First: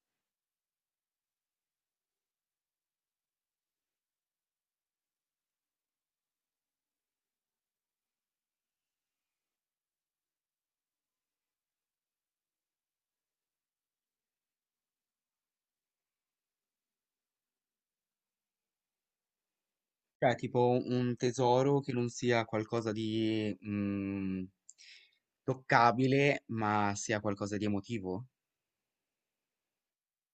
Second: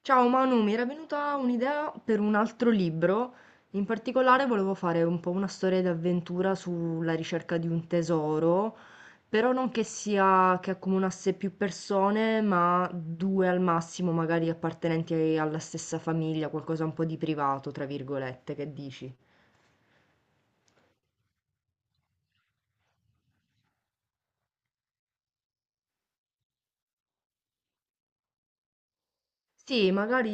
Ciao Manu, mi era venuta un'idea per un altro libro. In particolare volevo fare un po' una storia d'avventura sulla ricerca di un tesoro, però non che accomunasse più persone, ma due al massimo, magari appartenenti alla stessa famiglia, qualcosa un po' di privato, tra virgolette, che dici? Cioè, tipo un tesoro che non sia qualcosa di, toccabile, ma sia qualcosa di emotivo? Sì, magari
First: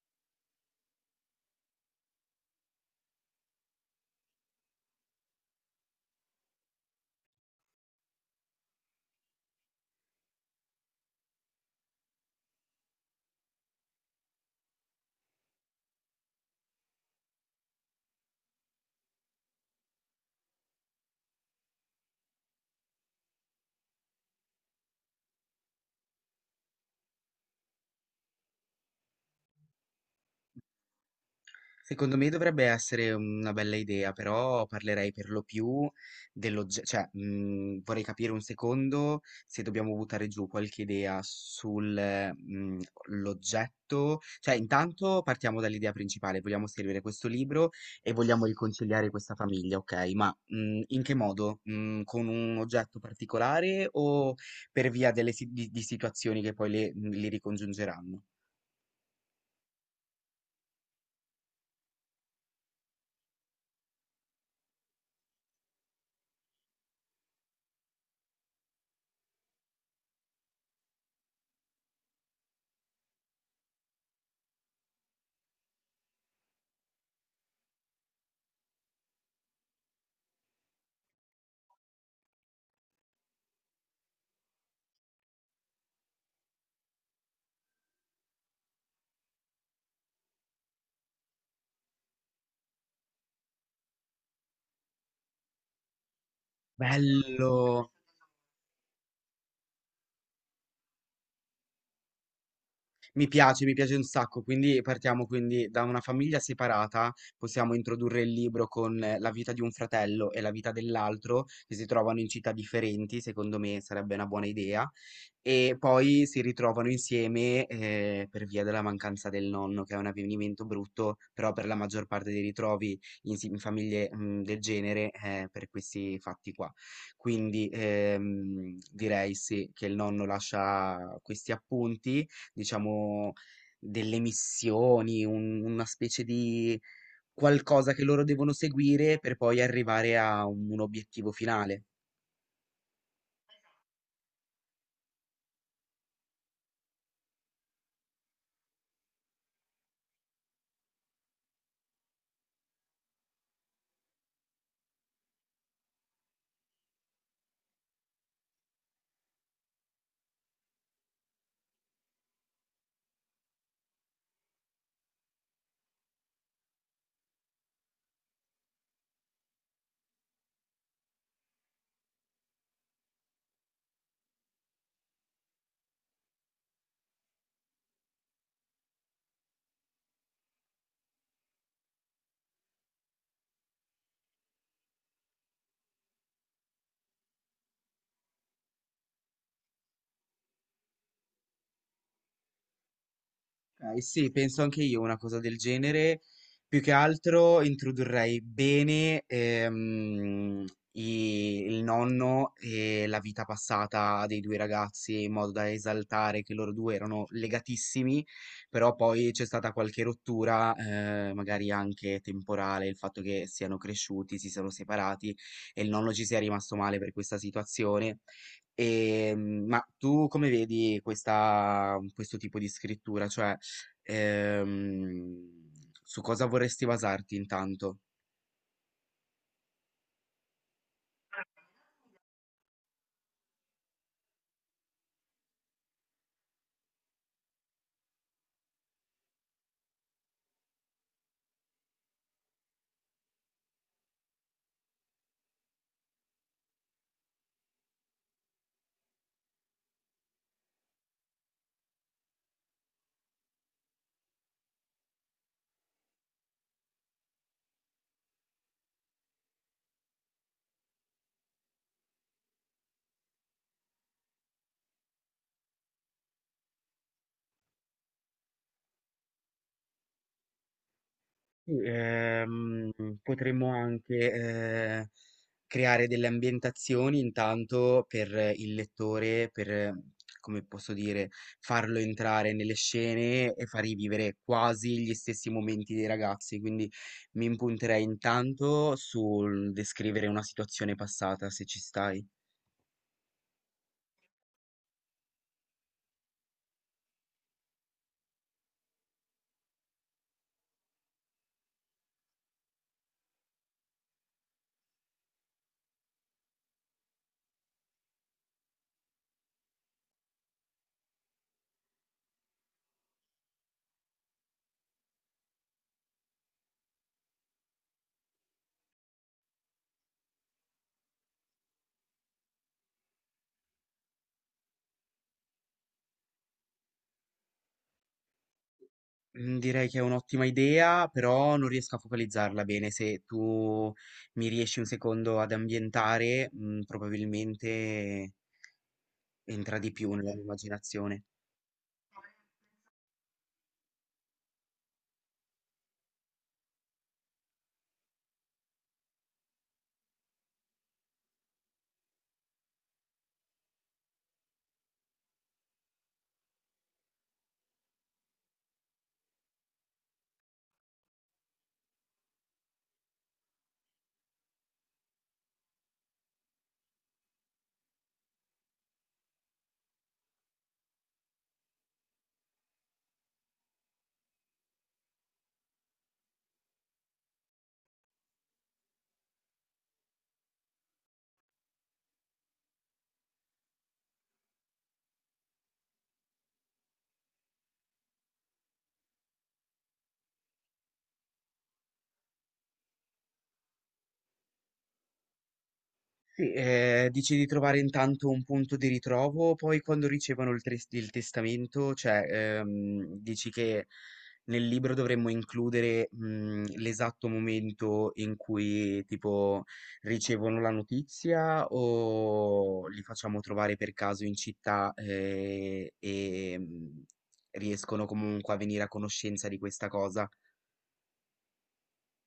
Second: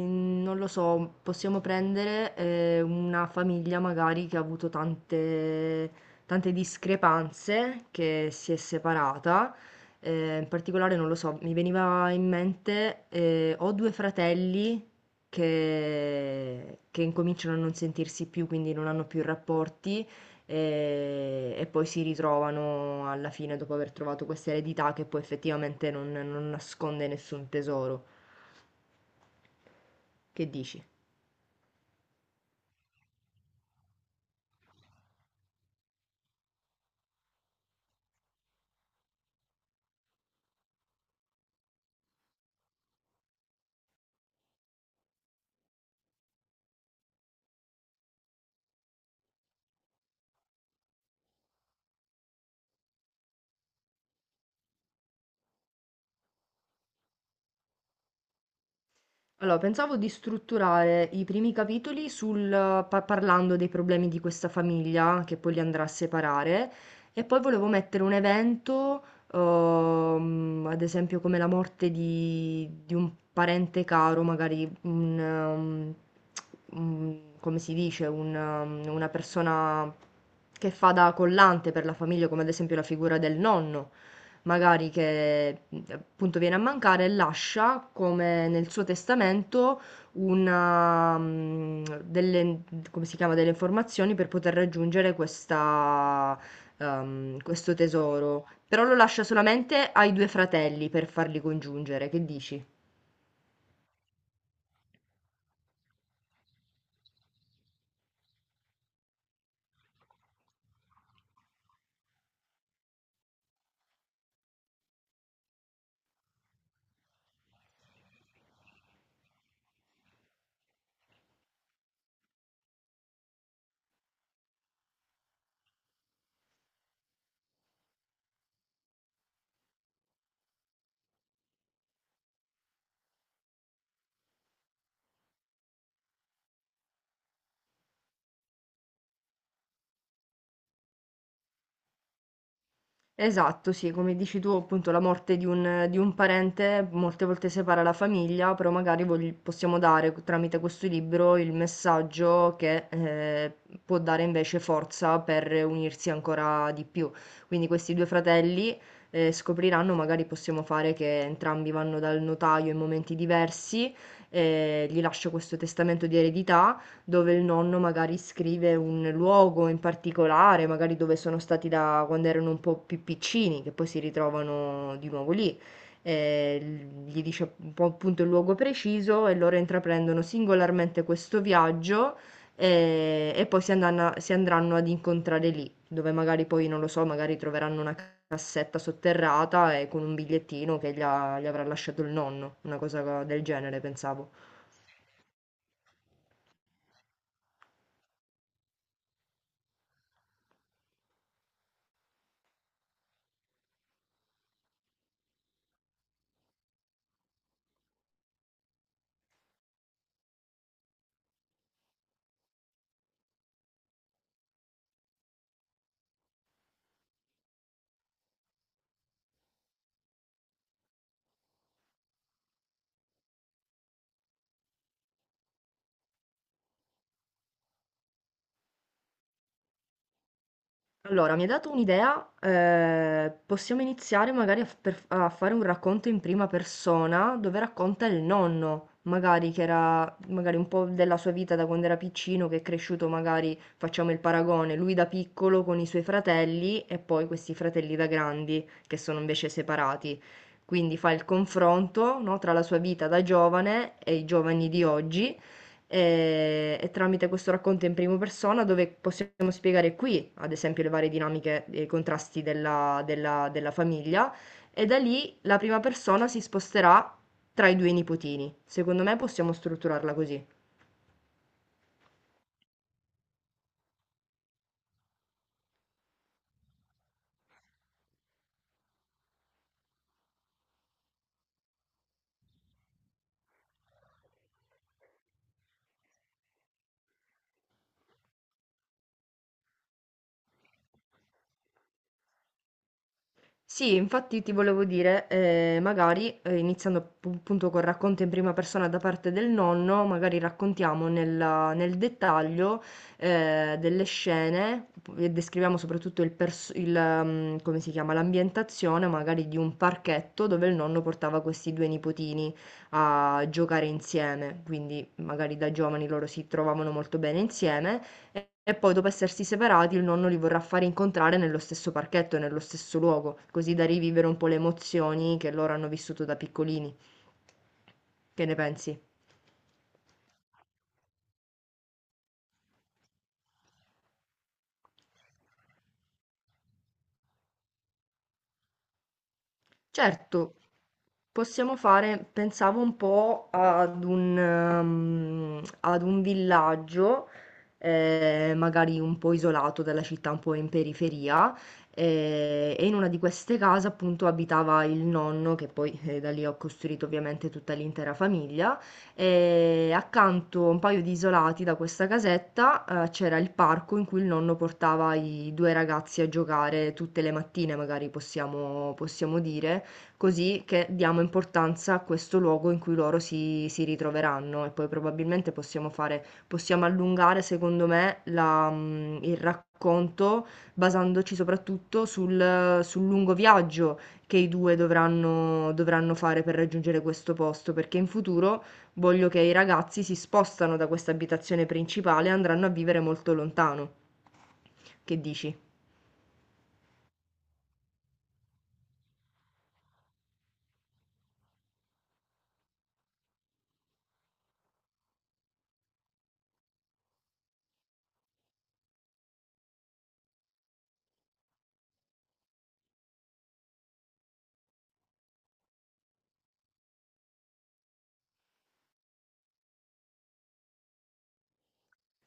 non lo so, possiamo prendere una famiglia magari che ha avuto tante discrepanze, che si è separata. In particolare, non lo so, mi veniva in mente, ho due fratelli che incominciano a non sentirsi più, quindi non hanno più rapporti. E poi si ritrovano alla fine dopo aver trovato questa eredità che poi effettivamente non nasconde nessun tesoro. Che dici? Secondo me dovrebbe essere una bella idea, però parlerei per lo più dell'oggetto, cioè vorrei capire un secondo se dobbiamo buttare giù qualche idea sull'oggetto, cioè intanto partiamo dall'idea principale, vogliamo scrivere questo libro e vogliamo riconciliare questa famiglia, ok? Ma in che modo? Con un oggetto particolare o per via delle di situazioni che poi li ricongiungeranno? Allora, pensavo di strutturare i primi capitoli sul, parlando dei problemi di questa famiglia, che poi li andrà a separare, e poi volevo mettere un evento, ad esempio come la morte di un parente caro, magari come si dice, una persona che fa da collante per la famiglia, come ad esempio la figura del nonno. Magari che appunto viene a mancare, lascia come nel suo testamento una, delle, come si chiama, delle informazioni per poter raggiungere questa, questo Bello! tesoro. Però lo lascia solamente ai due fratelli per farli congiungere, che dici? Mi piace un sacco, quindi partiamo quindi da una famiglia separata. Possiamo introdurre il libro con la vita di un fratello e la vita dell'altro, che si trovano in città differenti, secondo me sarebbe una buona idea, e poi si ritrovano insieme per via della mancanza del nonno, che è un avvenimento brutto, però per la maggior parte dei ritrovi in, in famiglie del genere per questi fatti qua. Quindi direi sì che il nonno lascia questi appunti diciamo, delle missioni, una specie di qualcosa che loro devono seguire per poi arrivare a un obiettivo finale. Esatto, sì, come dici tu, appunto, la morte di un parente molte volte separa la famiglia, però magari possiamo dare tramite questo libro il messaggio che può dare invece forza per unirsi ancora di più. Quindi questi due fratelli scopriranno, magari possiamo fare che entrambi vanno dal notaio in momenti diversi, gli lascia questo testamento di eredità dove il nonno magari scrive un luogo in particolare, magari dove sono stati da quando erano un po' più piccini, che poi si ritrovano di nuovo lì. Gli dice un po' appunto il luogo preciso e loro intraprendono singolarmente questo viaggio e poi si andranno ad incontrare lì, dove magari poi, non lo so, magari troveranno una cassetta sotterrata e con un bigliettino che gli avrà lasciato il nonno, una cosa del genere, Ok, sì, pensavo. penso anche io una cosa del genere. Più che altro introdurrei bene il nonno e la vita passata dei due ragazzi, in modo da esaltare che loro due erano legatissimi, però poi c'è stata qualche rottura, magari anche temporale, il fatto che siano cresciuti, si siano separati e il nonno ci sia rimasto male per questa situazione. E, ma tu come vedi questa, questo tipo di scrittura? Cioè, Ehm, su cosa vorresti basarti intanto? Allora, mi hai dato un'idea, possiamo iniziare magari a fare un racconto in prima persona dove racconta il nonno, magari che era magari un po' della sua vita da quando era piccino, che è cresciuto magari, facciamo il paragone, lui da piccolo con i suoi fratelli e poi questi fratelli da grandi che sono invece separati. Quindi fa il confronto, no, tra la sua vita da giovane e i giovani di oggi e tramite questo racconto in prima persona dove possiamo spiegare qui, ad esempio, le varie dinamiche e i contrasti della famiglia e da lì la prima persona si sposterà tra i due nipotini. Secondo me possiamo strutturarla così. Sì, potremmo anche eh, creare delle ambientazioni intanto per il lettore, per, come posso dire, farlo entrare nelle scene e far rivivere quasi gli stessi momenti dei ragazzi. Quindi mi impunterei intanto sul descrivere una situazione passata, se ci stai. Sì, infatti ti volevo dire, magari iniziando appunto col racconto in prima persona da parte del nonno, magari raccontiamo nel dettaglio delle scene e descriviamo soprattutto il, pers- il, mm, come si chiama, l'ambientazione magari di un parchetto dove il nonno portava questi due nipotini a giocare insieme, quindi magari da giovani loro si trovavano molto bene insieme e poi dopo essersi separati il nonno li vorrà fare incontrare nello stesso parchetto e nello stesso luogo, così da rivivere un po' le emozioni che loro hanno vissuto da piccolini. Che ne pensi? Direi che è un'ottima idea, però non riesco a focalizzarla bene. Se tu mi riesci un secondo ad ambientare, probabilmente entra di più nella mia Certo, immaginazione. possiamo fare, pensavo un po' ad ad un villaggio, magari un po' isolato dalla città, un po' in periferia, e in una di queste case appunto abitava il nonno, che poi da lì ho costruito ovviamente tutta l'intera famiglia, e accanto a un paio di isolati da questa casetta, c'era il parco in cui il nonno portava i due ragazzi a giocare tutte le mattine, magari possiamo dire. Così che diamo importanza a questo luogo in cui loro si ritroveranno e poi probabilmente possiamo allungare secondo me la il racconto basandoci soprattutto sul lungo viaggio che i 2 dovranno fare per raggiungere questo posto, perché in futuro voglio che i ragazzi si spostano da questa abitazione principale e andranno a vivere molto lontano. Che dici? Sì, dici di trovare intanto un punto di ritrovo, poi quando ricevono il testamento, cioè, dici che nel libro dovremmo includere, l'esatto momento in cui tipo ricevono la notizia, o li facciamo trovare per caso in città, e, riescono comunque a venire a conoscenza di questa cosa?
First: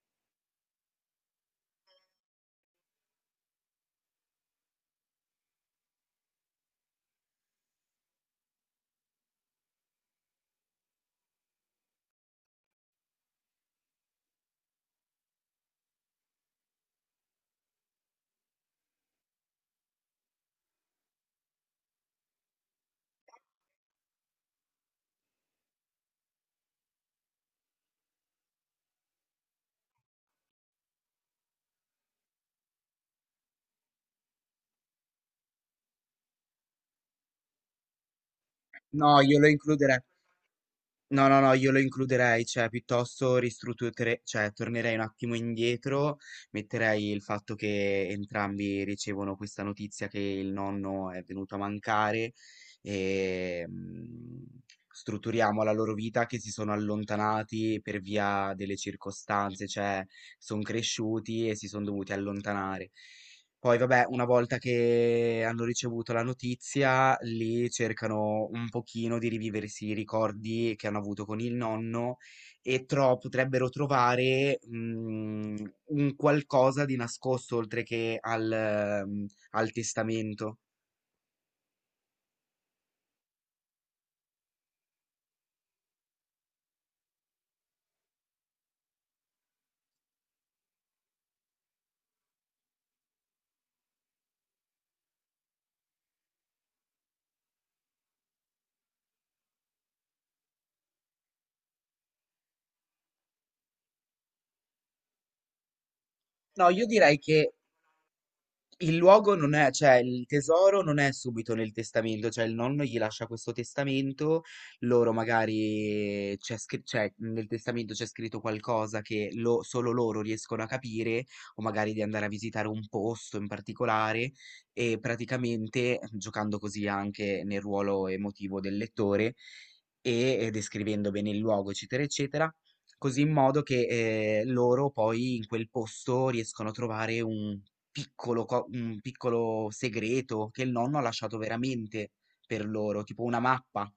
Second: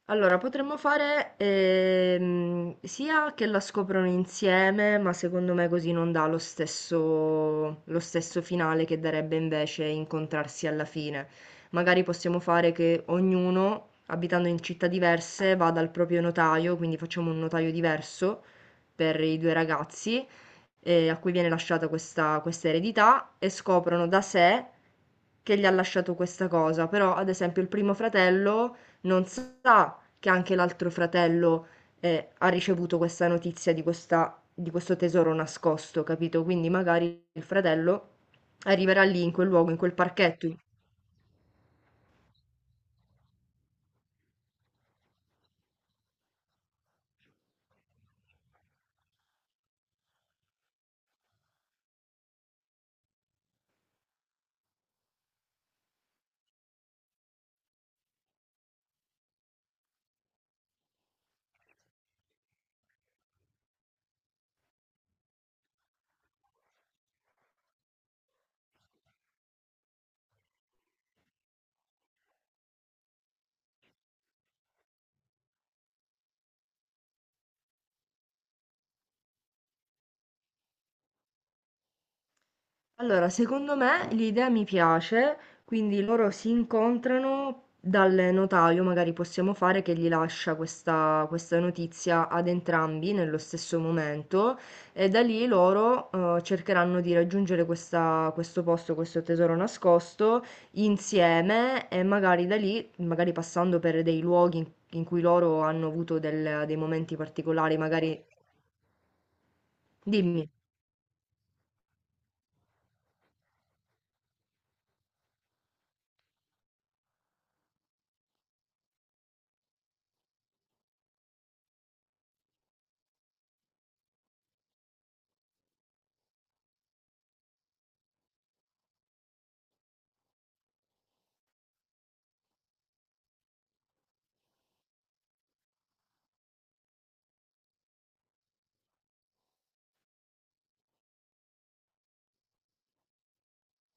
Allora, potremmo fare sia che la scoprono insieme, ma secondo me così non dà lo stesso finale che darebbe invece incontrarsi alla fine. Magari possiamo fare che ognuno, abitando in città diverse, vada al proprio notaio, quindi facciamo un notaio diverso per i due ragazzi, a cui viene lasciata questa eredità, e scoprono da sé che gli ha lasciato questa cosa. Però, ad esempio, il primo fratello non sa che anche l'altro fratello ha ricevuto questa notizia di di questo tesoro nascosto, capito? Quindi magari il fratello arriverà No, lì in io quel lo luogo, in quel includerei parchetto, No, no, no, io lo includerei, cioè piuttosto ristrutturerei, cioè tornerei un attimo indietro, metterei il fatto che entrambi ricevono questa notizia che il nonno è venuto a mancare e strutturiamo la loro vita che si sono allontanati per via delle circostanze, cioè sono cresciuti e si sono dovuti allontanare. Poi vabbè, una volta che hanno ricevuto la notizia, lì cercano un pochino di riviversi i ricordi che hanno avuto con il nonno, e potrebbero trovare un qualcosa di nascosto oltre che al, al testamento. allora, secondo me l'idea mi piace, quindi loro si incontrano dal notaio, magari possiamo fare che gli lascia questa, questa notizia ad entrambi nello stesso momento e da lì loro cercheranno di raggiungere questo posto, questo tesoro nascosto insieme e magari da lì, magari passando per dei luoghi in, in cui loro hanno avuto No, dei io momenti direi che particolari, magari... Il luogo non è, cioè il Dimmi. tesoro non è subito nel testamento, cioè il nonno gli lascia questo testamento, loro magari cioè, nel testamento c'è scritto qualcosa che solo loro riescono a capire, o magari di andare a visitare un posto in particolare, e praticamente giocando così anche nel ruolo emotivo del lettore e descrivendo bene il luogo, eccetera, eccetera. Così in modo che loro poi in quel posto riescono a trovare un piccolo co un piccolo segreto che il nonno ha lasciato veramente per loro, tipo una mappa.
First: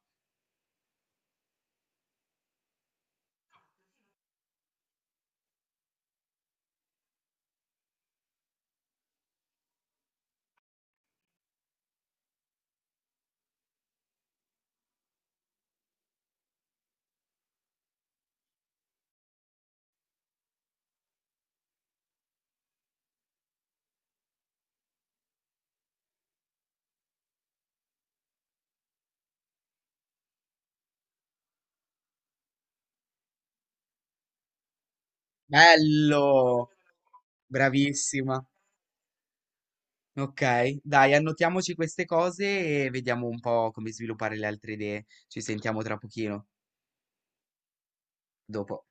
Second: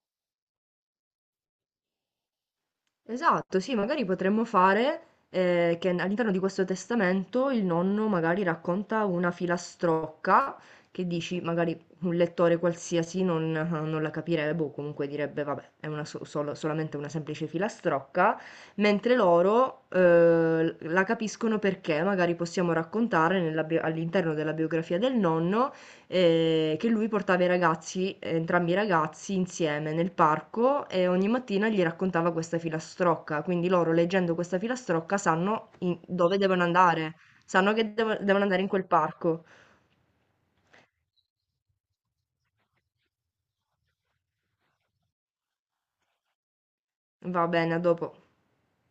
Esatto, sì, magari potremmo fare che all'interno di questo testamento il nonno magari racconta una filastrocca che dici, magari un lettore qualsiasi non la capirebbe o comunque direbbe, vabbè, è una solamente una semplice filastrocca, mentre loro la capiscono perché magari possiamo raccontare all'interno della biografia del nonno che lui portava i ragazzi entrambi i ragazzi insieme nel parco e ogni mattina gli raccontava questa filastrocca, quindi loro leggendo questa filastrocca sanno dove devono Bello! andare, sanno che Bravissima. devono andare in quel parco. Ok, dai, annotiamoci queste cose e vediamo un po' come sviluppare le altre idee. Ci sentiamo tra pochino, Va bene, a dopo. dopo.